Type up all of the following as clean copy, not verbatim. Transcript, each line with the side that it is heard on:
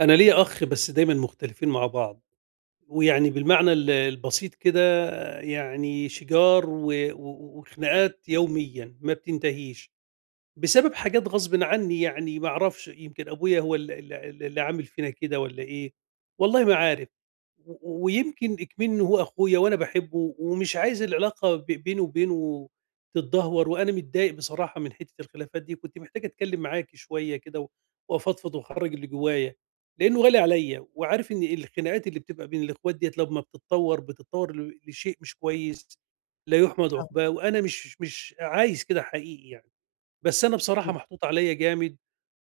right: أنا ليّا أخ بس دايمًا مختلفين مع بعض، ويعني بالمعنى البسيط كده يعني شِجار و و وخناقات يوميًا ما بتنتهيش. بسبب حاجات غصبٍ عني يعني ما أعرفش، يمكن أبويا هو ال ال اللي عامل فينا كده والّا إيه، والله ما عارف، و ويمكن إكمنّي هو أخويا وأنا باحبه ومش عايز العلاقة بيني وبينه تتدهور، وأنا متضايق بصراحة من حتّة الخلافات دي، كنت محتاج أتكلّم معاكِ شوية كده وأفضفض وأخرّج اللي جوايا، لإنه غالي عليّا وعارف إن الخناقات اللي بتبقى بين الإخوات ديّة لمّا بتتطوّر لشيء مش كويس لا يُحمد
left: طبعًا،
right: عُقباه، وأنا مش عايز كده حقيقي يعني. بس أنا بصراحة
left: إمم،
right: محطوط عليَّ جامد،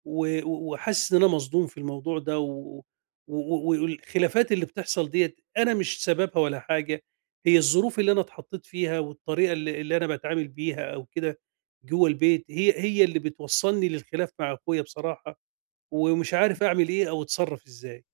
right: و و وحاسس إن أنا مصدوم في الموضوع ده، و والخلافات اللي بتحصل ديّة أنا مش سببها ولا حاجة، هي الظروف اللي أنا اتحطيت فيها والطريقة اللي أنا باتعامل بيها أو كده جوّه البيت، هي اللي بتوصّلني للخلاف مع أخويا بصراحة، ومش عارف أعمل إيه أو أتصرّف إزاي.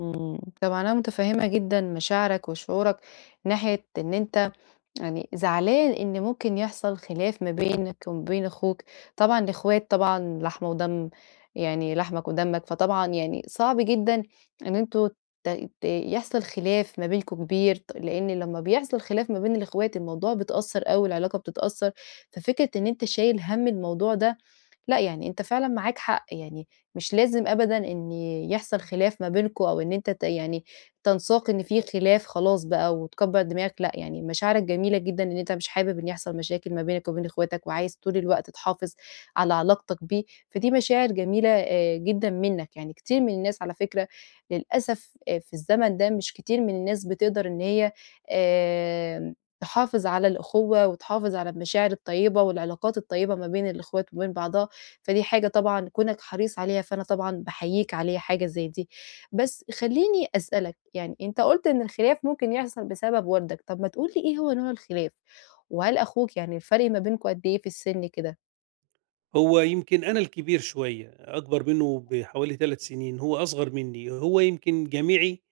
left: إمم، طبعًا أنا متفهمة جدًا مشاعرك وشعورك ناحية إن أنت يعني زعلان إن ممكن يحصل خلاف ما بينك وما بين أخوك، طبعًا الإخوات طبعًا لحم ودم، يعني لحمك ودمك، فطبعًا يعني صعب جدًا إن أنتم ت ت يحصل خلاف ما بينكم كبير، لإن لمّا بيحصل خلاف ما بين الإخوات الموضوع بيتأثر أوي، العلاقة بتتأثر، ففكرة إن أنت شايل هَم الموضوع ده لأ، يعني أنت فعلًا معاك حق، يعني مش لازم أبدًا إن يحصل خلاف ما بينكم أو إن أنت يعني تنساق إن في خلاف خلاص بقى وتكبّر دماغك، لأ، يعني مشاعرك جميلة جدًا إن أنت مش حابب إن يحصل مشاكل ما بينك وبين إخواتك وعايز طول الوقت تحافظ على علاقتك بيه، فدي مشاعر جميلة جدًا منّك، يعني كتير من الناس على فكرة للأسف في الزمن ده مش كتير من الناس بتقدر إن هي آمم تحافظ على الأخوة وتحافظ على المشاعر الطيبة والعلاقات الطيبة ما بين الإخوات وما بين بعضها. فدي حاجة طبعًا كونك حريص عليها، فأنا طبعًا باحييك عليها حاجة زي دي. بس خلّيني أسألك، يعني أنت قُلت إن الخلاف ممكن يحصل بسبب والدك، طب ما تقول لي إيه هو نوع الخلاف؟ وهل أخوك يعني الفرق ما بينكم قد إيه في السن كده؟
right: هو يمكن أنا الكبير شوية، أكبر منّه بحوالي 3 سنين، هو أصغر منّي، هو يمكن جامعي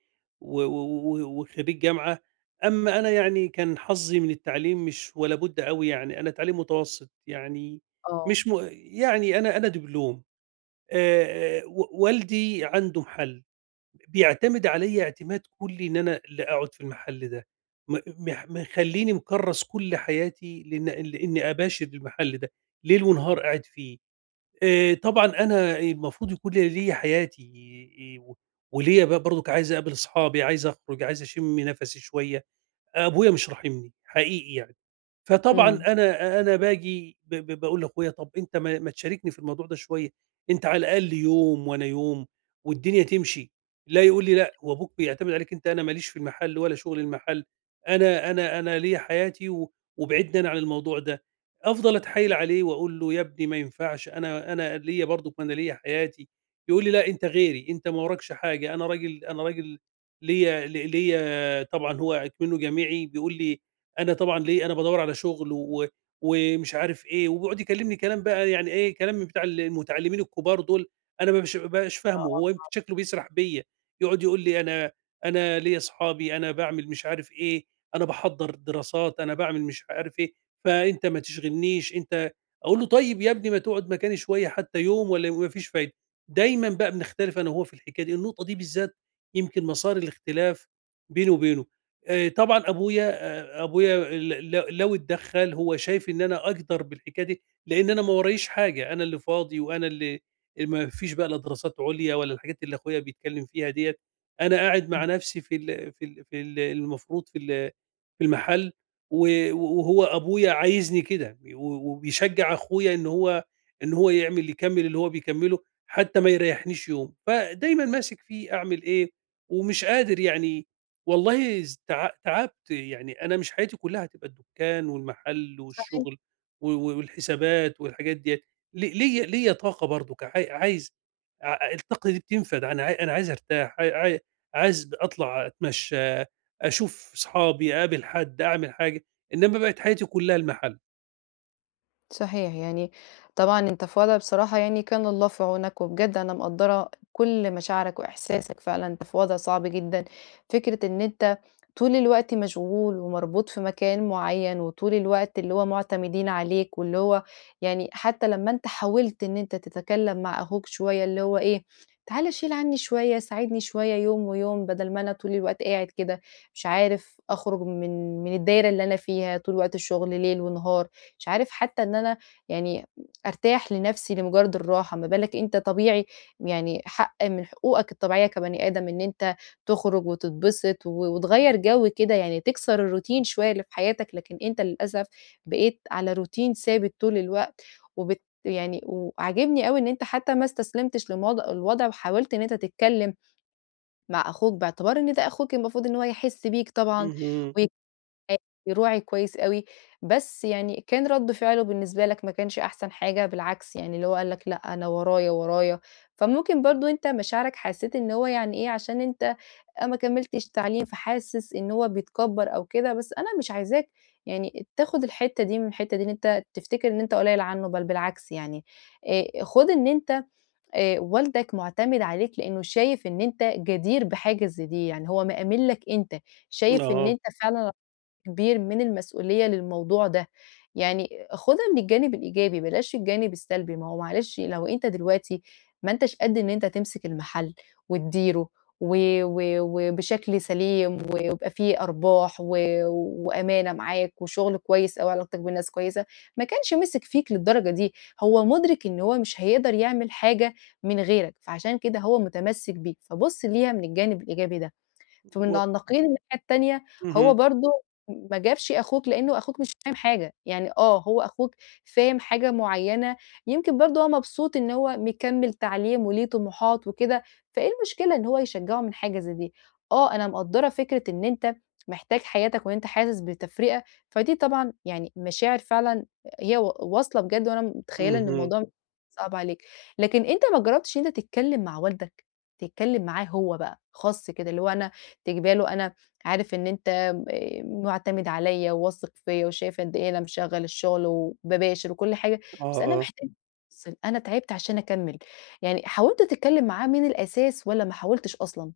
right: و و و وخريج جامعة، أمّا أنا يعني كان حظّي من التعليم مش ولا بُد أوي يعني، أنا تعليم متوسّط، يعني
left: آه،
right: مش م يعني أنا دبلوم. و والدي عنده محل، بيعتمد عليَّ اعتماد كلّي إن أنا اللي أقعد في المحل ده، م مح مخلّيني مكرّس كل حياتي لإني أباشر المحل ده، ليل ونهار قاعد فيه. طبعًا أنا المفروض يكون ليّا حياتي إيه، وليّا بقى برضُك عايز أقابل أصحابي، عايز أخرُج، عايز أشِم نَفَسي شوية، أبويا مش راحمني، حقيقي يعني. فطبعًا
left: إمم،
right: أنا باجي ب ب باقول لاخويا طَب أنت ما تشاركني في الموضوع ده شوية، أنت على الأقل يوم وأنا يوم والدنيا تمشي، لا يقول لي لأ، هو أبوك بيعتمد عليك أنت، أنا ما ليش في المحل ولا شغل المحل، أنا ليّا حياتي وبعدني أنا عن الموضوع ده. أفضل أتحايل عليه وأقول له يا ابني ما ينفعش أنا ليّا برضك ما أنا ليّا حياتي، يقول لي: "لأ، أنت غيري، أنت ما وراكش حاجة، أنا راجل ليّا ليّا" طبعًا هو أكمنه جامعي بيقول لي: أنا طبعًا ليه، أنا بادوّر على شغل ومش عارف إيه، وبيقعد يكلمني كلام بقى يعني إيه، كلام من بتاع المتعلمين الكبار دول، أنا ما بابقاش فاهمه، هو يمكن شكله بيسرح بيّا، يقعد يقول لي أنا ليّا أصحابي، أنا باعمل مش عارف إيه، أنا باحضّر دراسات، أنا باعمل مش عارف إيه، فأنت ما تشغلنيش، أنت أقول له: "طيب يا ابني ما تقعد مكاني شوية حتى يوم والّا ما فيش فايدة". دايمًا بقى بنختلف أنا وهو في الحكاية دي، النقطة دي بالذات يمكن مسار الاختلاف بيني وبينه. طبعًا أبويا ل ل لو اتدخّل هو شايف إن أنا أجدر بالحكاية دي، لإن أنا ما وراييش حاجة، أنا اللي فاضي وأنا اللي ما فيش بقى لا دراسات عليا ولا الحاجات اللي أخويا بيتكلّم فيها ديّة، أنا قاعد
left: إمم،
right: مع نَفْسي في المفروض في المحل و وهو أبويا عايزني كده، وبيشجّع أخويا إن هو يعمل يكمّل اللي هو بيكمّله، حتى ما يريّحنيش يوم، فدايمًا ماسك فيه أعمل إيه، ومش قادر يعني والله ز تع تعبت، يعني أنا مش حياتي كلّها هتبقى الدُّكان والمحل
left: صحيح.
right: والشغل و و والحسابات والحاجات ديّة، ل ليّا ليّا طاقة برضُك عاي عايز ع الطاقة دي بتنفَد، أنا عايز أرتاح، عايز أطلع أتمشّى، أشوف صحابي، أقابل حد، أعمل حاجة، إنّما بقت حياتي كلّها المحل.
left: صحيح، يعني طبعًا أنت في وضع بصراحة يعني كان الله في عونك، وبجد أنا مقدّرة كل مشاعرك وإحساسك فعلًا، أنت في وضع صعب جدًا، فكرة إن أنت طول الوقت مشغول ومربوط في مكان معيّن، وطول الوقت اللي هو معتمدين عليك، واللي هو يعني حتى لمّا أنت حاولت إن أنت تتكلم مع أخوك شوية اللي هو إيه، تعالَ شيل عني شوية، ساعدني شوية يوم ويوم بدل ما أنا طول الوقت قاعد كده مش عارف أخرج من الدايرة اللي أنا فيها، طول وقت الشغل ليل ونهار. مش عارف حتى إن أنا يعني أرتاح لنفسي لمجرد الراحة، ما بالك أنت طبيعي يعني حق من حقوقك الطبيعية كبني آدم إن أنت تخرج وتتبسط وتغيّر جو كده، يعني تكسر الروتين شوية اللي في حياتك، لكن أنت للأسف بقيت على روتين ثابت طول الوقت، يعني وعاجبني أوي إن أنت حتى ما استسلمتش الوضع وحاولت إن أنت تتكلم مع أخوك باعتبار إن ده أخوك المفروض إن هو يحس بيك طبعًا
right: اهم،
left: وي عادي، راعي كويس أوي، بس يعني كان رَد فعله بالنسبة لك ما كانش أحسن حاجة، بالعكس يعني اللي هو قال لك لأ، أنا ورايا، ورايا، فممكن برضه أنت مشاعرك حسيت إن هو يعني إيه، عشان أنت آه، ما كمّلتش تعليم، فحاسس إن هو بيتكبّر أو كده، بس أنا مش عايزاك يعني تاخد الحتّة دي من الحتّة دي، إن أنت تفتكر إن أنت قليّل عنّه، بل بالعكس يعني، خُد إن أنت والدك مُعتمد عليك لإنه شايف إن أنت جدير بحاجة زي دي، يعني هو مأمِّن لك أنت، شايف إن
right: آه،
left: أنت فعلًا كبير من المسؤولية للموضوع ده، يعني خُدها من الجانب الإيجابي بلاش الجانب السلبي، ما هو معلش لو أنت دلوقتي ما أنتش قد إن أنت تمسك المحل وتديره و و وبشكل سليم ويبقى في أرباح وأمانة معاك وشغل كويس أوي وعلاقتك بالناس كويسة، ما كانش مسك فيك للدرجة دي، هو مُدرِك إن هو مش هيقدر يعمل حاجة من غيرك، فعشان كده هو متمسك بيك، فبُص ليها من الجانب الإيجابي ده. فمن
right: و
left: النقيض الناحية التانية هو
right: اهم،
left: برضه ما جابش أخوك لإنه أخوك مش فاهم حاجة، يعني آه، هو أخوك فاهم حاجة معيّنة، يمكن برضه هو مبسوط إن هو مكمّل تعليم وليه طموحات وكده، فإيه المشكلة إن هو يشجّعه من حاجة زي دي؟ آه، أنا مقدّرة فكرة إن أنت محتاج حياتك وإن أنت حاسس بتفرقة، فدي طبعًا يعني مشاعر فعلًا هي واصلة بجد وأنا متخيّلة إن
right: اهم،
left: الموضوع صعب عليك، لكن أنت ما جرّبتش إن أنت تتكلّم مع والدك؟ تتكلّم معاه هو بقى خاص كده، اللي هو أنا تجيبها له أنا عارف إن أنت مُعتمد عليّا وواثق فيّا وشايف قد إيه أنا مشغّل الشغل وباباشر وكل حاجة، بس أنا
right: آه، آه.
left: محتاج أفصل، أنا تعبت عشان أكمّل. يعني حاولت تتكلّم معاه من الأساس والّا ما حاولتش أصلًا؟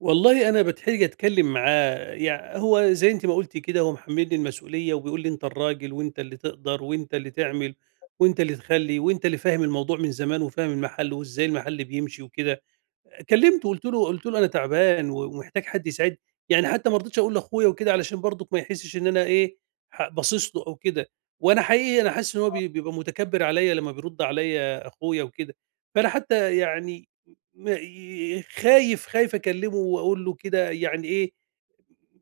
right: والله أنا باتحرج أتكلّم معاه، هو زي أنتِ ما قُلتِ كده هو محمّلني المسؤولية وبيقول لي: "أنت الراجل وأنت اللي تقدر وأنت اللي تعمل وأنت اللي تخلّي وأنت اللي فاهم الموضوع من زمان وفاهم المحل وإزاي المحل بيمشي وكده". كلمته قُلت له: "أنا تعبان ومحتاج حد يساعدني". يعني حتى ما رضيتش أقول لأخويا وكده علشان برضُك ما يحسّش إن أنا إيه، ح باصص له أو كده، وأنا حقيقي أنا حاسس إن هو بيبقى متكبّر عليّا لمّا بيرُد عليّا أخويا وكده، فأنا حتى يعني م ي خايف، أكلّمه وأقول له كده يعني إيه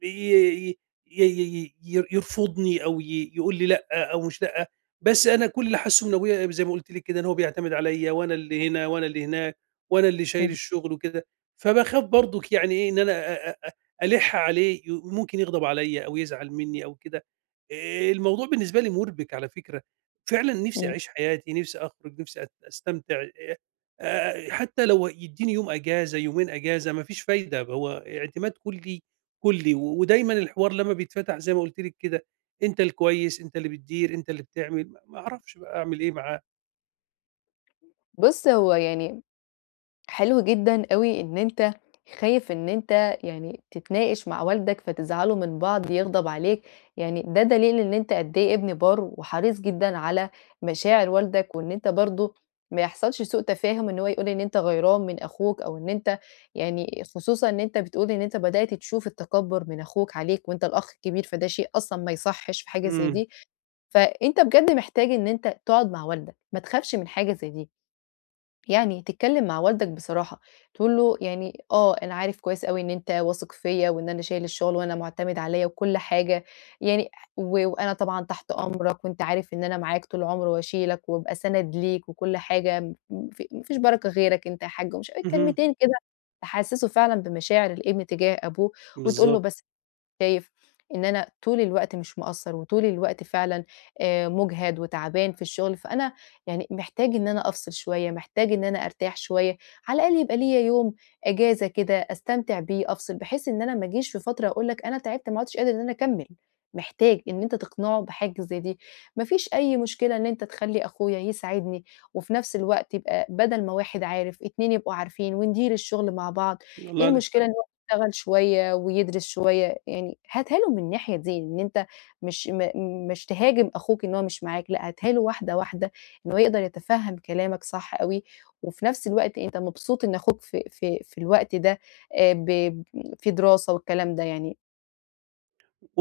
right: ي ي ي ي يرفضني أو يقول لي لأ أو مش لأ، بس أنا كل اللي حاسّه من أبويا زي ما قُلت لِك كده إن هو بيعتمد عليّا وأنا اللي هنا وأنا اللي هناك، وأنا اللي شايل
left: إمم،
right: الشغل وكده، فباخاف برضُك يعني إيه إن أنا أ أ أ ألِح عليه ممكن يغضب عليّا أو يزعل منّي أو كده، الموضوع بالنسبة لي مُربِك على فكرة، فعلًا نِفْسي
left: إمم.
right: أعيش حياتي، نِفْسي أخرج، نِفْسي أستمتع. حتى لو يدّيني يوم إجازة، يومين إجازة ما فيش فايدة، هو اعتماد كُلّي كلي، ودايمًا الحوار لمّا بيتفتح زي ما قُلتِ لِك كده، أنت الكويس، أنت اللي بتدير، أنت اللي بتعمل، ما أعرفش بقى أعمل إيه معاه.
left: بُص، هو يعني حلو جدًا أوي إن أنت خايف إن أنت يعني تتناقش مع والدك فتزعلوا من بعض، يغضب عليك، يعني ده دليل إن أنت قد إيه ابن بار وحريص جدًا على مشاعر والدك، وإن أنت برضه ما يحصلش سوء تفاهم إن هو يقول إن أنت غيران من أخوك أو إن أنت يعني خصوصًا إن أنت بتقول إن أنت بدأت تشوف التكبُّر من أخوك عليك وأنت الأخ الكبير، فده شيء أصلًا ما يصحّش في حاجة زي
right: إمم،
left: دي، فأنت بجد محتاج إن أنت تقعد مع والدك، ما تخافش من حاجة زي دي. يعني تتكلم مع والدك بصراحة، تقول له يعني آه، أنا عارف كويس أوي إن أنت واثق فيّا وإن أنا شايل الشغل وأنا معتمد عليّا وكل حاجة، يعني وأنا طبعًا تحت أمرك وأنت عارف إن أنا معاك طول العمر واشيلك وابقى سَنَد ليك وكل حاجة، م ف ما فيش بركة غيرك أنت يا حاج ومش عارف
right: اهم،
left: كلمتين كده تحسّسه فعلًا بمشاعر الابن تجاه أبوه وتقول له
right: بالضبط،
left: بس شايف إن أنا طول الوقت مش مقصّر، وطول الوقت فعلًا مُجهد وتعبان في الشغل، فأنا يعني محتاج إن أنا أفصل شوية، محتاج إن أنا أرتاح شوية، على الأقل يبقى ليّا يوم إجازة كده أستمتع بيه، أفصل، بحيث إن أنا ما أجيش في فترة أقول لك أنا تعبت ما عُدتش قادر إن أنا أكمّل، محتاج إن أنت تقنعه بحاجة زي دي. ما فيش أي مشكلة إن أنت تخلّي أخويا يساعدني، وفي نفس الوقت يبقى بدل ما واحد عارف، 2 يبقوا عارفين، وندير الشغل مع بعض، إيه
right: والله عندِك
left: المشكلة
right: حق.
left: يشتغل شوية ويدرس شوية، يعني هاتها له من الناحية دي، إن أنت مش م مش تهاجم أخوك إن هو مش معاك، لأ هاتها له واحدة، واحدة، إن هو يقدر يتفهم كلامك صح أوي، وفي نفس الوقت أنت مبسوط إن أخوك في الوقت ده ب في دراسة والكلام ده يعني،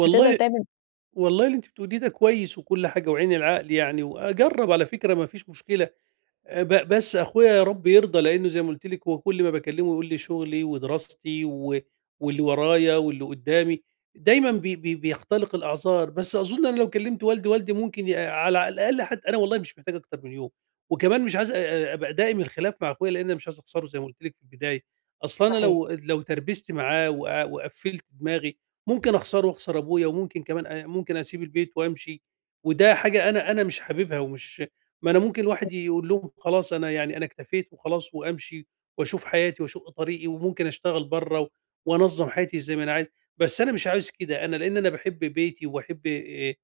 left: هتقدر تعمل
right: والله اللي أنتِ بتقوليه ده كويس وكل حاجة وعين العقل يعني، وأجرّب على فكرة ما فيش مشكلة. ب بس أخويا يا رب يرضى، لإنه زي ما قُلت لِك هو كل ما باكلمه يقول لي شغلي ودراستي واللي ورايا واللي قدّامي، دايمًا بي بي بيختلق الأعذار، بس أظن أنا لو كلمت والدي، والدي ممكن على الأقل حتى أنا والله مش محتاج أكتر من يوم، وكمان مش عايز أبقى دائم الخلاف مع أخويا، لإن أنا مش عايز أخسره زي ما قُلت لِك في البداية، أصل أنا
left: صحيح،
right: لو تربِست معاه وقفّلت دماغي، ممكن أخسره وأخسر أبويا، وممكن كمان ممكن أسيب البيت وأمشي، وده حاجة أنا مش حاببها ما أنا ممكن الواحد يقول لهم خلاص أنا يعني أنا اكتفيت وخلاص وأمشي وأشوف حياتي وأشق طريقي وممكن أشتغل برّه وأنظّم حياتي زي ما أنا عايز، بس أنا مش عاوز كده، أنا لإن أنا باحب بيتي وباحب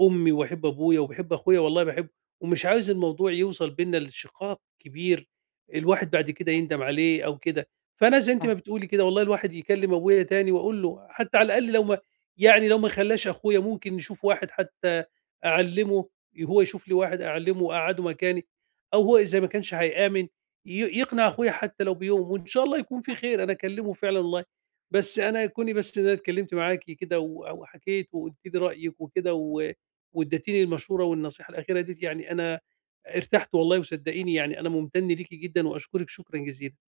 right: أمي وباحب أبويا وباحب أخويا والله باحبه، ومش عاوز الموضوع يوصل بيننا لشقاق كبير الواحد بعد كده يندم عليه أو كده. فأنا زي أنتِ
left: صحيح،
right: ما بتقولي كده والله الواحد يكلم أبويا تاني وأقول له حتى على الأقل لو ما خلّاش أخويا ممكن نشوف واحد حتى أعلّمه هو يشوف لي واحد أعلّمه وأقعّده مكاني، أو هو إذا ما كانش هيآمن يقنع أخويا حتى لو بيوم، وإن شاء الله يكون في خير، أنا أكلّمه فعلًا والله. بس أنا كوني بس إن أنا اتكلّمت معاكِ كده وحكيت وقُلتِ لي رأيِك وكده وادّيتيني المشورة والنصيحة الأخيرة ديّة، يعني أنا ارتحت والله وصدّقيني يعني أنا مُمتن ليكِ جدًا وأشكرِك شكرًا جزيلًا.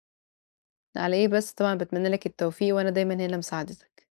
left: على إيه بس طبعًا باتمنى لك التوفيق وأنا دايمًا هنا لمساعدتك.